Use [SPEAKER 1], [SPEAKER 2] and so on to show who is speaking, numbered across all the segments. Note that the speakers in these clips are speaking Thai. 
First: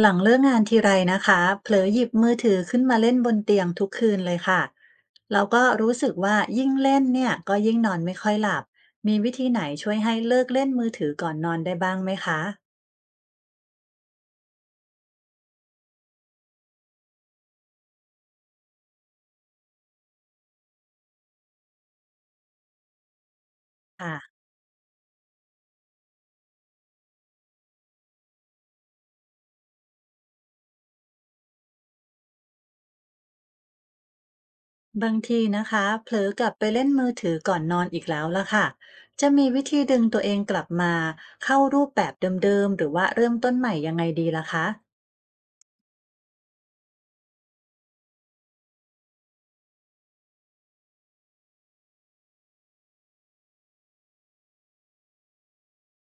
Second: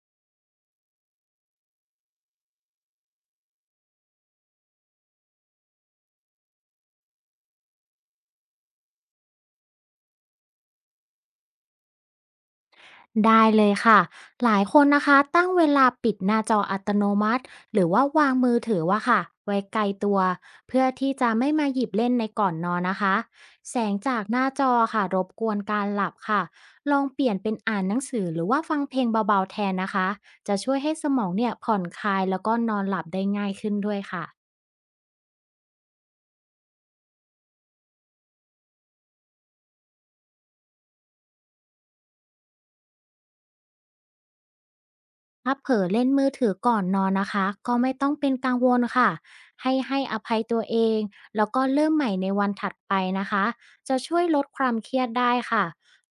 [SPEAKER 1] หลังเลิกงานทีไรนะคะเผลอหยิบมือถือขึ้นมาเล่นบนเตียงทุกคืนเลยค่ะแล้วก็รู้สึกว่ายิ่งเล่นเนี่ยก็ยิ่งนอนไม่ค่อยหลับมีวิธีไหนช่วยให้เลิกเล่นมือถือก่อนนอนได้บ้างไหมคะ
[SPEAKER 2] ได้เลยค่ะหลายคนนะคะตั้งเวลาปิดหน้าจออัตโนมัติหรือว่าวางมือถือว่าค่ะไว้ไกลตัวเพื่อที่จะไม่มาหยิบเล่นในก่อนนอนนะคะแสง
[SPEAKER 1] ค่ะ
[SPEAKER 2] จากหน้าจอค่ะรบกวนการหลับค่ะลองเปลี่ยนเป็นอ่านหนังสือหรือว่าฟังเพลงเบาๆแทนนะคะจะช่วยให้สมองเนี่ยผ่อนคลายแล้วก็นอนหลับได้ง่ายขึ้นด้วยค่ะ
[SPEAKER 1] บางทีนะคะเผลอกลับไปเล่นมือถือก่อนนอนอีกแล้วละค่ะจะมีวิธีดึงตัวเองกลับมาเข้ารูปแบบเดิมๆหรือว่าเริ่มต้นใหม่ยังไงดีล่ะคะ
[SPEAKER 2] ถ้าเผลอเล่นมือถือก่อนนอนนะคะก็ไม่ต้องเป็นกังวลค่ะให้อภัยตัวเองแล้วก็เริ่มใหม่ในวันถัดไปนะคะจะช่วยลดความเครียดได้ค่ะ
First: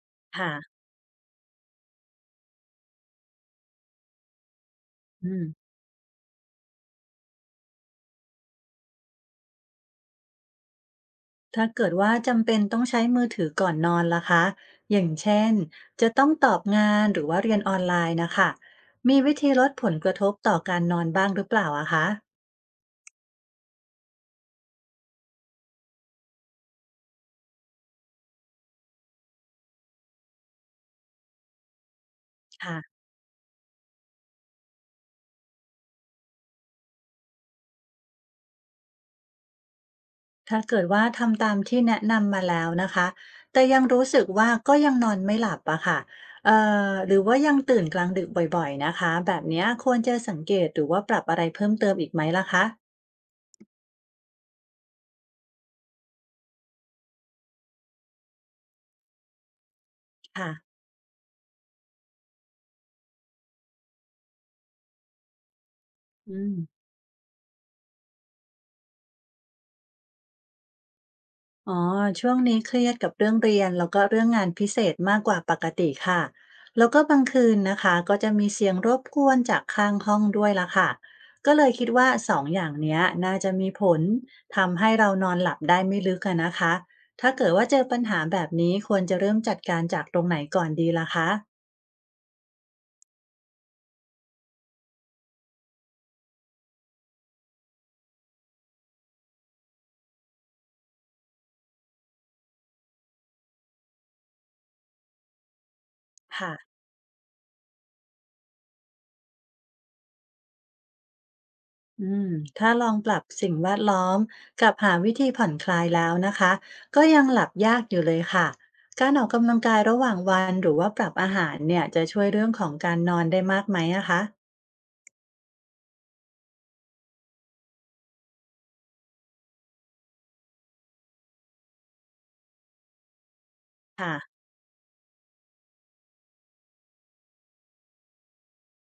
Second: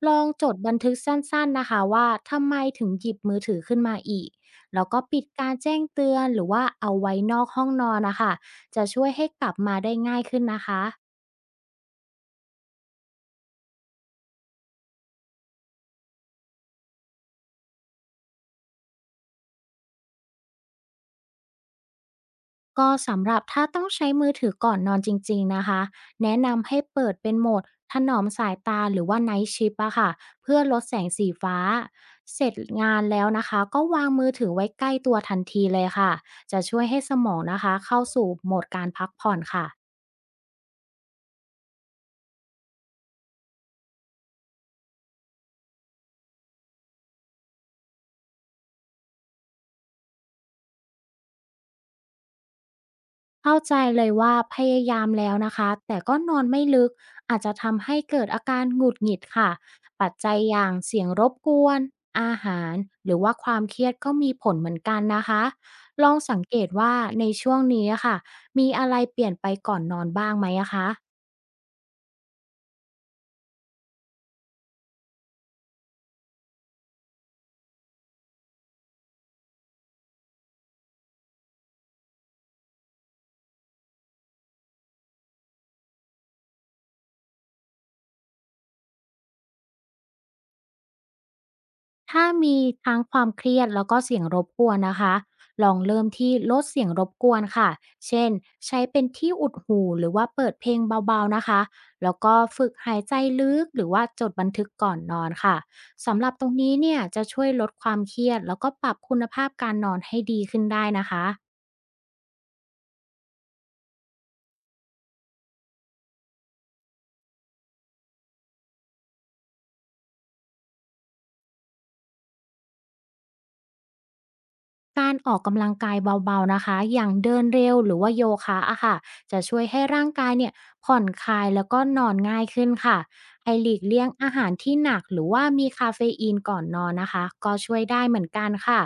[SPEAKER 2] ลองจ
[SPEAKER 1] ค่ะ
[SPEAKER 2] ดบันทึกสั้นๆนะคะว่าทำไมถึงหยิบมือถือขึ้นมาอีกแล้วก็ปิด
[SPEAKER 1] อืม
[SPEAKER 2] การแจ้งเตือนหรือว่าเอาไว้นอกห้องนอนนะคะจะช่วยให้กลับมาได้ง่ายขึ้นนะคะ
[SPEAKER 1] ถ้าเกิดว่าจำเป็นต้องใช้มือถือก่อนนอนล่ะคะอย่างเช่นจะต้องตอบงานหรือว่าเรียนออนไลน์นะคะมีวิธีลดผลกระทบต่อการนอนบ้างหรือเปล่าอะคะ
[SPEAKER 2] ก็สำหรับถ้าต้องใช้มือถือก่อนนอนจริงๆนะคะแนะนำให้เปิดเป็นโหมดถนอมสายตาหรือว่าไน g ชิป h อะค่ะเพื่อลดแสงสีฟ้าเสร็จงา
[SPEAKER 1] ค่ะ
[SPEAKER 2] นแล้วนะคะก็วางมือถือไว้ใกล้ตัวทันทีเลยค่ะจะช่วยให้สมองนะคะเข้าสู่โหมดการพักผ่อนค่ะ
[SPEAKER 1] ถ้าเกิดว่าทำตามที่แนะนำมาแล้วนะคะ แต่ยังรู้สึกว่าก็ยังนอนไม่หลับอะค่ะเอ่หรือว่ายังตื่นกลางดึกบ่อยๆนะคะ แบบเนี้ยควรจะสังเกตหรือว่าปรับอะไรเพิ่มเติมอีกไหมล่ะคะ
[SPEAKER 2] เข้าใจเลยว่าพยายามแล้วนะคะแต่ก็นอนไม่ลึกอาจจะทำให้เกิดอาการหงุดหงิดค่ะปัจจัย
[SPEAKER 1] ค่ะ
[SPEAKER 2] อย่างเสียงรบกวนอาหารหรือว่าความเครียดก็มีผลเหมือนกันนะคะลอง
[SPEAKER 1] อื
[SPEAKER 2] สัง
[SPEAKER 1] ม
[SPEAKER 2] เกตว่าในช่วงนี้อะค่ะมีอะไรเปลี่ยนไปก่อนนอนบ้างไหมอะคะ
[SPEAKER 1] อ๋อช่วงนี้เครียดกับเรื่องเรียนแล้วก็เรื่องงานพิเศษมากกว่าปกติค่ะแล้วก็บางคืนนะคะก็จะมีเสียงรบกวนจากข้างห้องด้วยล่ะค่ะก็เลยคิดว่าสองอย่างเนี้ยน่าจะมีผลทำให้เรานอนหลับได้ไม่ลึกอะนะคะถ้าเกิดว่าเจอปัญหาแบบนี้ควรจะเริ่มจัดการจากตรงไหนก่อนดีล่ะคะ
[SPEAKER 2] ถ้ามีทั้งความเครียดแล้วก็เสียงรบกวนนะคะลองเริ่มที่ลดเสียงรบกวนค่ะเช่นใช้เป็นที่อุดหูหรือว่าเปิดเพลงเบาๆนะคะ แล้วก็ฝึกหายใจลึกหรือว่าจดบันทึกก่อนนอนค่ะสำหรับตรง
[SPEAKER 1] ค่ะ
[SPEAKER 2] นี้เนี่ยจะช่วยลดความเครียดแล้วก็ปรับคุณภาพการนอนให้ดีขึ้นได้นะคะ
[SPEAKER 1] อืมถ้าลองปรับสิ่งแวดล้อมกับหาวิธีผ่อนคลายแล้วนะคะก็ยังหลับยากอยู่เลยค่ะการออกกำลังกายระหว่างวันหรือว่าปรับอาหารเนี่ยจะช่วยเรื่องของการนอนได้มากไหมอะคะ
[SPEAKER 2] การออกกำลังกายเบาๆนะคะอย่างเดินเร็วหรือว่าโยคะอะค่ะจะช่วยให้ร่างกายเนี่ยผ่อนคลายแล้วก็นอนง่ายขึ้นค่ะให้หลีกเลี่ยงอา
[SPEAKER 1] ค่ะ
[SPEAKER 2] หารที่หนักหรือว่ามีคาเฟอีนก่อนนอนนะคะก็ช่วยได้เหมือนกันค่ะ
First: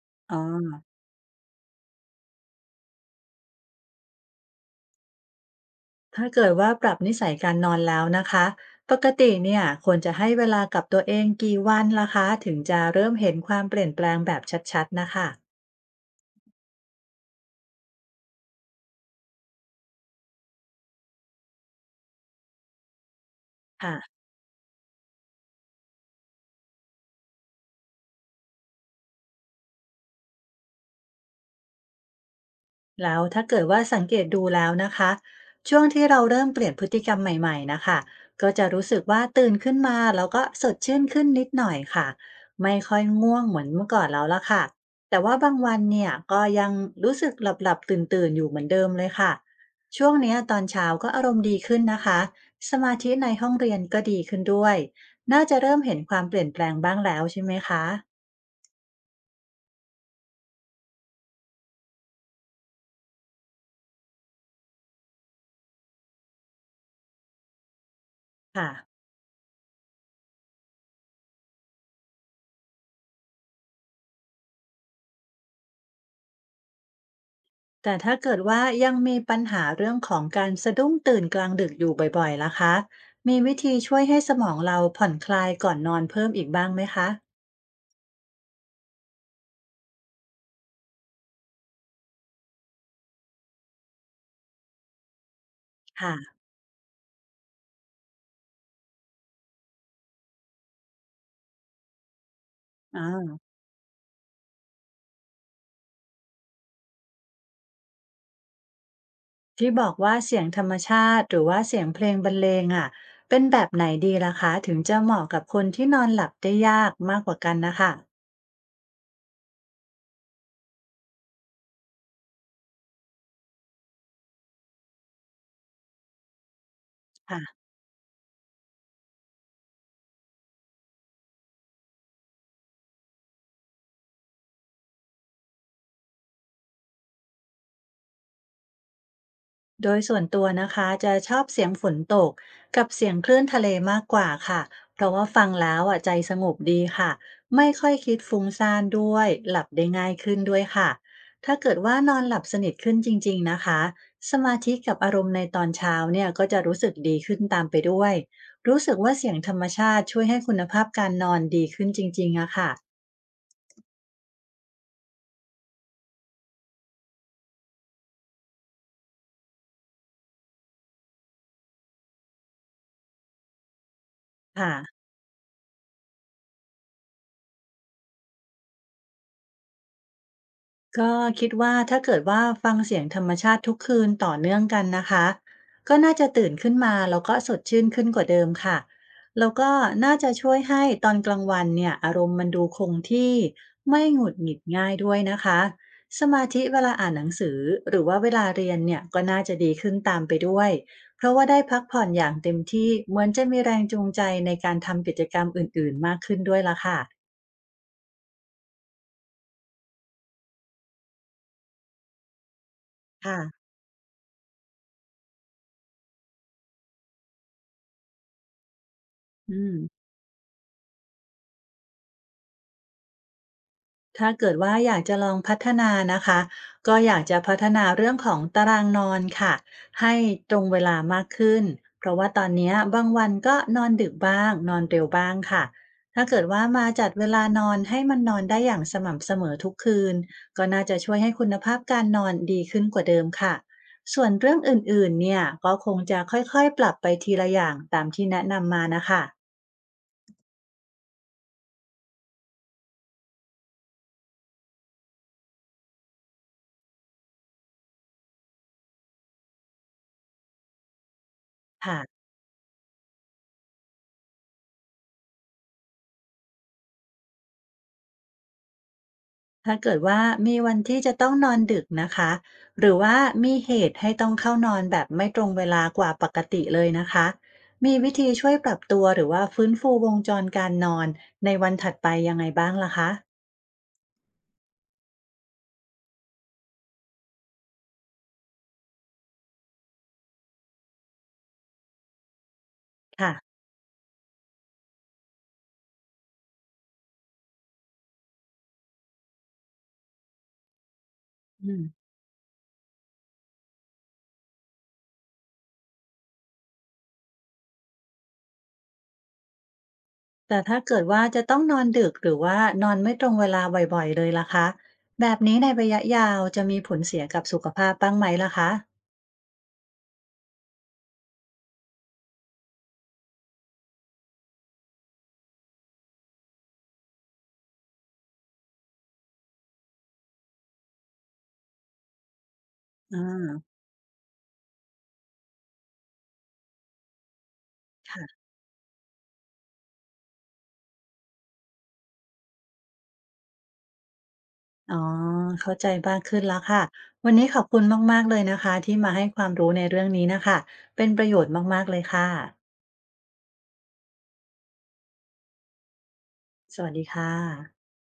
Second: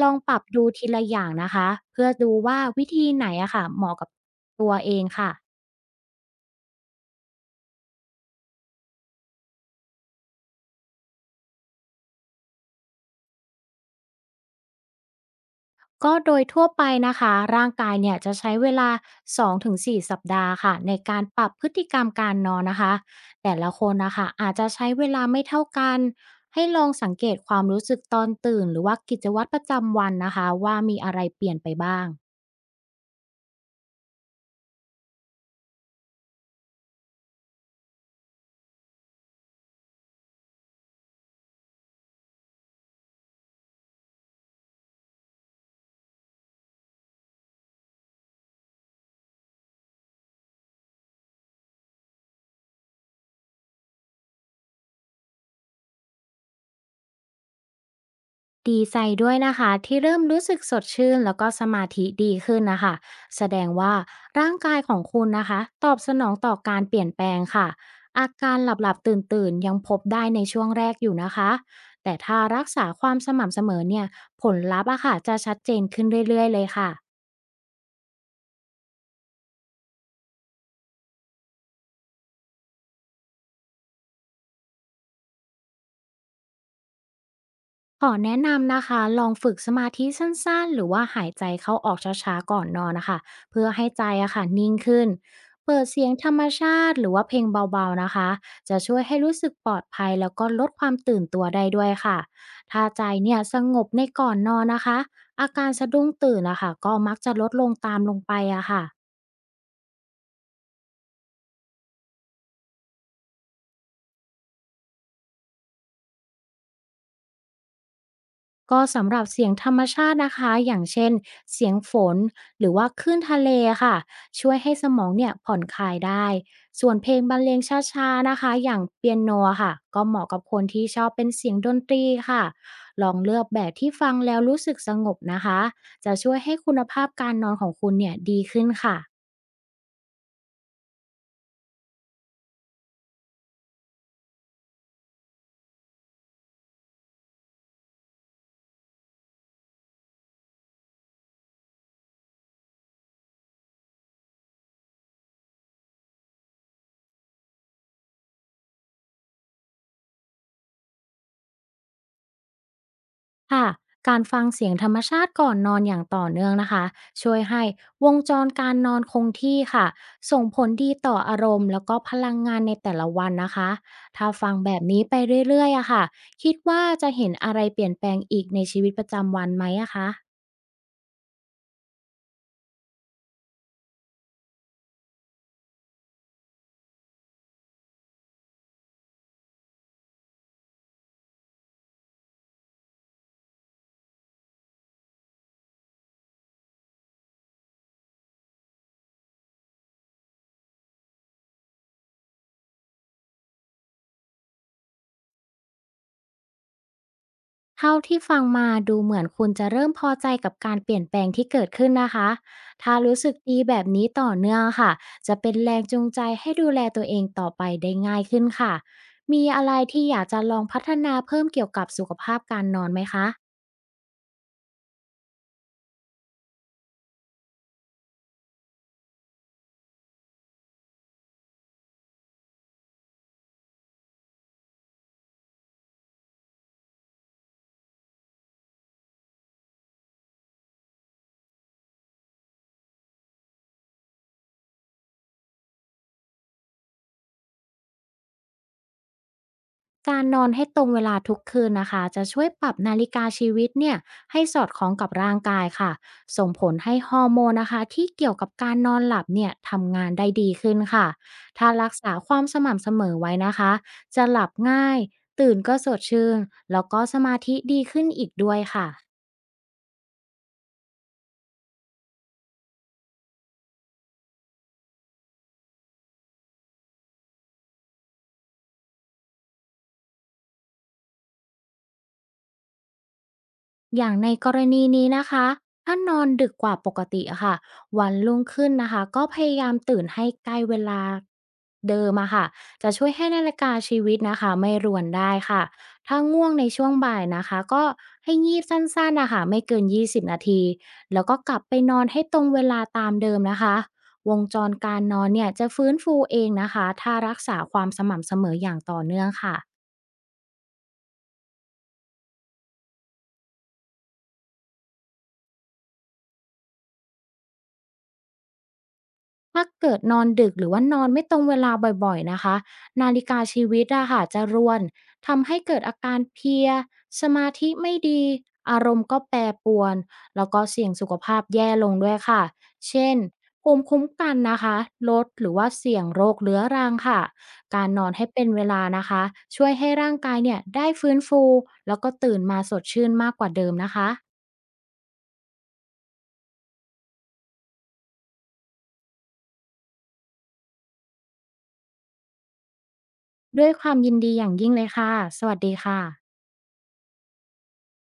[SPEAKER 2] ลองป
[SPEAKER 1] อ๋อ
[SPEAKER 2] รับดูทีละอย่างนะคะเพื่อดูว่าวิธีไหนอะค่ะเหมาะกับตัวเองค่ะ
[SPEAKER 1] ถ้าเกิดว่าปรับนิสัยการนอนแล้วนะคะปกติเนี่ยควรจะให้เวลากับตัวเองกี่วันล่ะคะถึงจะเริ่มเห็นความเปลี่ยนแปลงแบบชัดๆนะคะ
[SPEAKER 2] ก็โดยทั่วไปนะคะร่างกายเนี่ยจะใช้เวลา2-4สสัปดาห์ค่ะในการปรับพฤติกรรมการนอนนะคะแต่ละคนนะ
[SPEAKER 1] ค่ะ
[SPEAKER 2] คะอาจจะใช้เวลาไม่เท่ากันให้ลองสังเกตความรู้สึกตอนตื่นหรือว่ากิจวัตรประจำวันนะคะว่ามีอะไรเปลี่ยนไปบ้าง
[SPEAKER 1] แล้วถ้าเกิดว่าสังเกตดูแล้วนะคะช่วงที่เราเริ่มเปลี่ยนพฤติกรรมใหม่ๆนะคะก็จะรู้สึกว่าตื่นขึ้นมาแล้วก็สดชื่นขึ้นนิดหน่อยค่ะไม่ค่อยง่วงเหมือนเมื่อก่อนแล้วละค่ะแต่ว่าบางวันเนี่ยก็ยังรู้สึกหลับๆตื่นๆอยู่เหมือนเดิมเลยค่ะช่วงเนี้ยตอนเช้าก็อารมณ์ดีขึ้นนะคะสมาธิในห้องเรียนก็ดีขึ้นด้วยน่าจะเริ่มเห็นความเปลี่ยนแปลงบ้างแล้วใช่ไหมคะ
[SPEAKER 2] ดีใจด้วยนะคะที่เริ่มรู้สึกสดชื่นแล้วก็สมาธิดีขึ้นนะคะแสดงว่าร่างกายของคุณนะคะตอบสนองต่อการเปลี่ยนแปลงค่ะอาการ
[SPEAKER 1] ค่ะ
[SPEAKER 2] หลับๆตื่นๆยังพบได้ในช่วงแรกอยู่นะคะแต่ถ้ารักษาความสม่ำเสมอเนี่ยผลลัพธ์อะค่ะจะชัดเจนขึ้นเรื่อยๆเลยค่ะ
[SPEAKER 1] แต่ถ้าเกิดว่ายังมีปัญหาเรื่องของการสะดุ้งตื่นกลางดึกอยู่บ่อยๆล่ะคะ มีวิธีช่วยให้สมองเราผ่อนคลายก่อนนอนเพิ่มอีกบ้างไหมคะ
[SPEAKER 2] ขอแนะนำนะคะลองฝึกสมาธิสั้นๆหรือว่าหายใจเข้าออกช้าๆก่อนนอนนะคะเพื่อให้ใจอะค่ะนิ่งขึ้นเปิดเสียงธร
[SPEAKER 1] ค่ะ
[SPEAKER 2] รมชาติหรือว่าเพลงเบาๆนะคะจะช่วยให้รู้สึกปลอดภัยแล้วก็ลดความตื่นตัวได้ด้วยค่ะถ้าใจเนี่
[SPEAKER 1] อ่า
[SPEAKER 2] ยสงบในก่อนนอนนะคะอาการสะดุ้งตื่นนะคะก็มักจะลดลงตามลงไปอะค่ะ
[SPEAKER 1] ที่บอกว่าเสียงธรรมชาติหรือว่าเสียงเพลงบรรเลงอ่ะเป็นแบบไหนดีล่ะคะ ถึงจะเหมาะกับคนที่นอนหลับได้ยากมากกว่ากันนะคะ
[SPEAKER 2] ก็สำหรับเสียงธรรมชาตินะคะอย่างเช่นเสียงฝนหรือว่าคลื่นทะเลค่ะช่วยให้สมองเนี่ยผ่อนคลายได้ส่วนเพลงบร
[SPEAKER 1] ค่ะ
[SPEAKER 2] รเลงช้าๆนะคะอย่างเปียโนค่ะก็เหมาะกับคนที่ชอบเป็นเสียงดนตรีค่ะลองเลือกแบบที่ฟังแล้วรู้สึกสงบนะคะจะช่วยให้คุณภาพการนอนของคุณเนี่ยดีขึ้นค่ะ
[SPEAKER 1] โดยส่วนตัวนะคะจะชอบเสียงฝนตกกับเสียงคลื่นทะเลมากกว่าค่ะเพราะว่าฟังแล้วอ่ะใจสงบดีค่ะไม่ค่อยคิดฟุ้งซ่านด้วยหลับได้ง่ายขึ้นด้วยค่ะถ้าเกิดว่านอนหลับสนิทขึ้นจริงๆนะคะสมาธิกับอารมณ์ในตอนเช้าเนี่ยก็จะรู้สึกดีขึ้นตามไปด้วยรู้สึกว่าเสียงธรรมชาติช่วยให้คุณภาพการนอนดีขึ้นจริงๆอะค่ะ
[SPEAKER 2] ค่ะการฟังเสียงธรรมชาติก่อนนอนอย่างต่อเนื่องนะคะช่วยให้วงจรการนอนคงที่ค่ะส่งผลดีต่ออารมณ์แล้วก็พลังงานในแต่ละวันนะคะถ้าฟังแบบ
[SPEAKER 1] ค่ะ
[SPEAKER 2] นี้ไปเรื่อยๆอะค่ะคิดว่าจะเห็นอะไรเปลี่ยนแปลงอีกในชีวิตประจำวันไหมอะคะ
[SPEAKER 1] ก็คิดว่าถ้าเกิดว่าฟังเสียงธรรมชาติทุกคืนต่อเนื่องกันนะคะก็น่าจะตื่นขึ้นมาแล้วก็สดชื่นขึ้นกว่าเดิมค่ะแล้วก็น่าจะช่วยให้ตอนกลางวันเนี่ยอารมณ์มันดูคงที่ไม่หงุดหงิดง่ายด้วยนะคะสมาธิเวลาอ่านหนังสือหรือว่าเวลาเรียนเนี่ยก็น่าจะดีขึ้นตามไปด้วยเพราะว่าได้พักผ่อนอย่างเต็มที่เหมือนจะมีแรงจูงใจในการทำกิจกรรมอื่นๆมากขึ้นด้วยละค่ะ
[SPEAKER 2] เท่าที่ฟังมาดูเหมือนคุณจะเริ่มพอใจกับการเปลี่ยนแปลงที่เกิดขึ้นนะคะ ถ้ารู้สึก
[SPEAKER 1] ค่ะ
[SPEAKER 2] ดีแบบนี้ต่อเนื่องค่ะ จะเป็นแรงจูงใจให้ดูแลตัวเองต่อไปได้ง่ายขึ้นค่ะ มี
[SPEAKER 1] อื
[SPEAKER 2] อะไร
[SPEAKER 1] ม
[SPEAKER 2] ที่อยากจะลองพัฒนาเพิ่มเกี่ยวกับสุขภาพการนอนไหมคะ
[SPEAKER 1] ถ้าเกิดว่าอยากจะลองพัฒนานะคะก็อยากจะพัฒนาเรื่องของตารางนอนค่ะให้ตรงเวลามากขึ้นเพราะว่าตอนเนี้ยบางวันก็นอนดึกบ้างนอนเร็วบ้างค่ะถ้าเกิดว่ามาจัดเวลานอนให้มันนอนได้อย่างสม่ำเสมอทุกคืนก็น่าจะช่วยให้คุณภาพการนอนดีขึ้นกว่าเดิมค่ะส่วนเรื่องอื่นๆเนี่ยก็คงจะค่อยๆปรับไปทีละอย่างตามที่แนะนำมานะคะ
[SPEAKER 2] การนอนให้ตรงเวลาทุกคืนนะคะจะช่วยปรับนาฬิกาชีวิตเนี่ยให้สอดคล้องกับร่างกายค่ะส่งผลให้ฮอร์โมนนะคะที่เกี่ยวกับการนอนหลับเนี่ยทำงานได้ดีขึ้นค่ะถ้ารักษา
[SPEAKER 1] ค่ะ
[SPEAKER 2] ความสม่ำเสมอไว้นะคะจะหลับง่ายตื่นก็สดชื่นแล้วก็สมาธิดีขึ้นอีกด้วยค่ะ
[SPEAKER 1] ถ้าเกิดว่ามีวันที่จะต้องนอนดึกนะคะหรือว่ามีเหตุให้ต้องเข้านอนแบบไม่ตรงเวลากว่าปกติเลยนะคะมีวิธีช่วยปรับตัวหรือว่าฟื้นฟูวงจรการนอนในวันถัดไปยังไงบ้างล่ะคะ
[SPEAKER 2] อย่างในกรณีนี้นะคะ ถ้านอนดึกกว่าปกติอะค่ะวันรุ่งขึ้นนะคะก็พยายามตื่นให้ใกล้เวลาเดิมอะค่ะจะช่วยให้
[SPEAKER 1] ค่ะ
[SPEAKER 2] นาฬิกาชีวิตนะคะไม่รวนได้ค่ะถ้าง่วงในช่วงบ่ายนะคะก็ให้งีบสั้นๆนะคะไม่เกิน20นาทีแล้วก็กลับ
[SPEAKER 1] อื
[SPEAKER 2] ไป
[SPEAKER 1] ม
[SPEAKER 2] นอนให้ตรงเวลาตามเดิมนะคะ วงจรการนอนเนี่ยจะฟื้นฟูเองนะคะถ้ารักษาความสม่ำเสมออย่างต่อเนื่องค่ะ
[SPEAKER 1] แต่ถ้าเกิดว่าจะต้องนอนดึกหรือว่านอนไม่ตรงเวลาบ่อยๆเลยล่ะคะแบบนี้ในระยะยาวจะมีผลเสียกับสุขภาพบ้างไหมล่ะคะ
[SPEAKER 2] ถ้าเกิดนอนดึกหรือว่านอนไม่ตรงเวลาบ่อยๆนะคะนาฬิกาชีวิตอะค่ะจะรวนทำให้เกิดอาการเพลียสมาธิไม่ดีอารมณ์ก็แปรปรวนแล้วก็เสี่ยงสุขภาพแย่ลงด้วยค่ะเช่น
[SPEAKER 1] อา
[SPEAKER 2] ภูมิคุ้มกันนะคะลดหรือว่าเสี่ยงโรคเรื้อรังค่ะการนอนให้
[SPEAKER 1] ค่ะ
[SPEAKER 2] เป็นเวลานะคะช่วยให้ร่างกายเนี่ยได้ฟื้นฟูแล้วก็ตื่นมาสดชื่นมากกว่าเดิมนะคะ
[SPEAKER 1] อ๋อเข้าใจมากขึ้นแล้วค่ะวันนี้ขอบคุณมากๆเลยนะคะที่มาให้ความรู้ในเรื่องนี้น่ะค่ะเป็นประโยชน์มากๆเลยค่ะ
[SPEAKER 2] ด้วยความยินดีอย่างยิ่งเลยค่ะสวัสดีค่ะ
[SPEAKER 1] สวัสดีค่ะ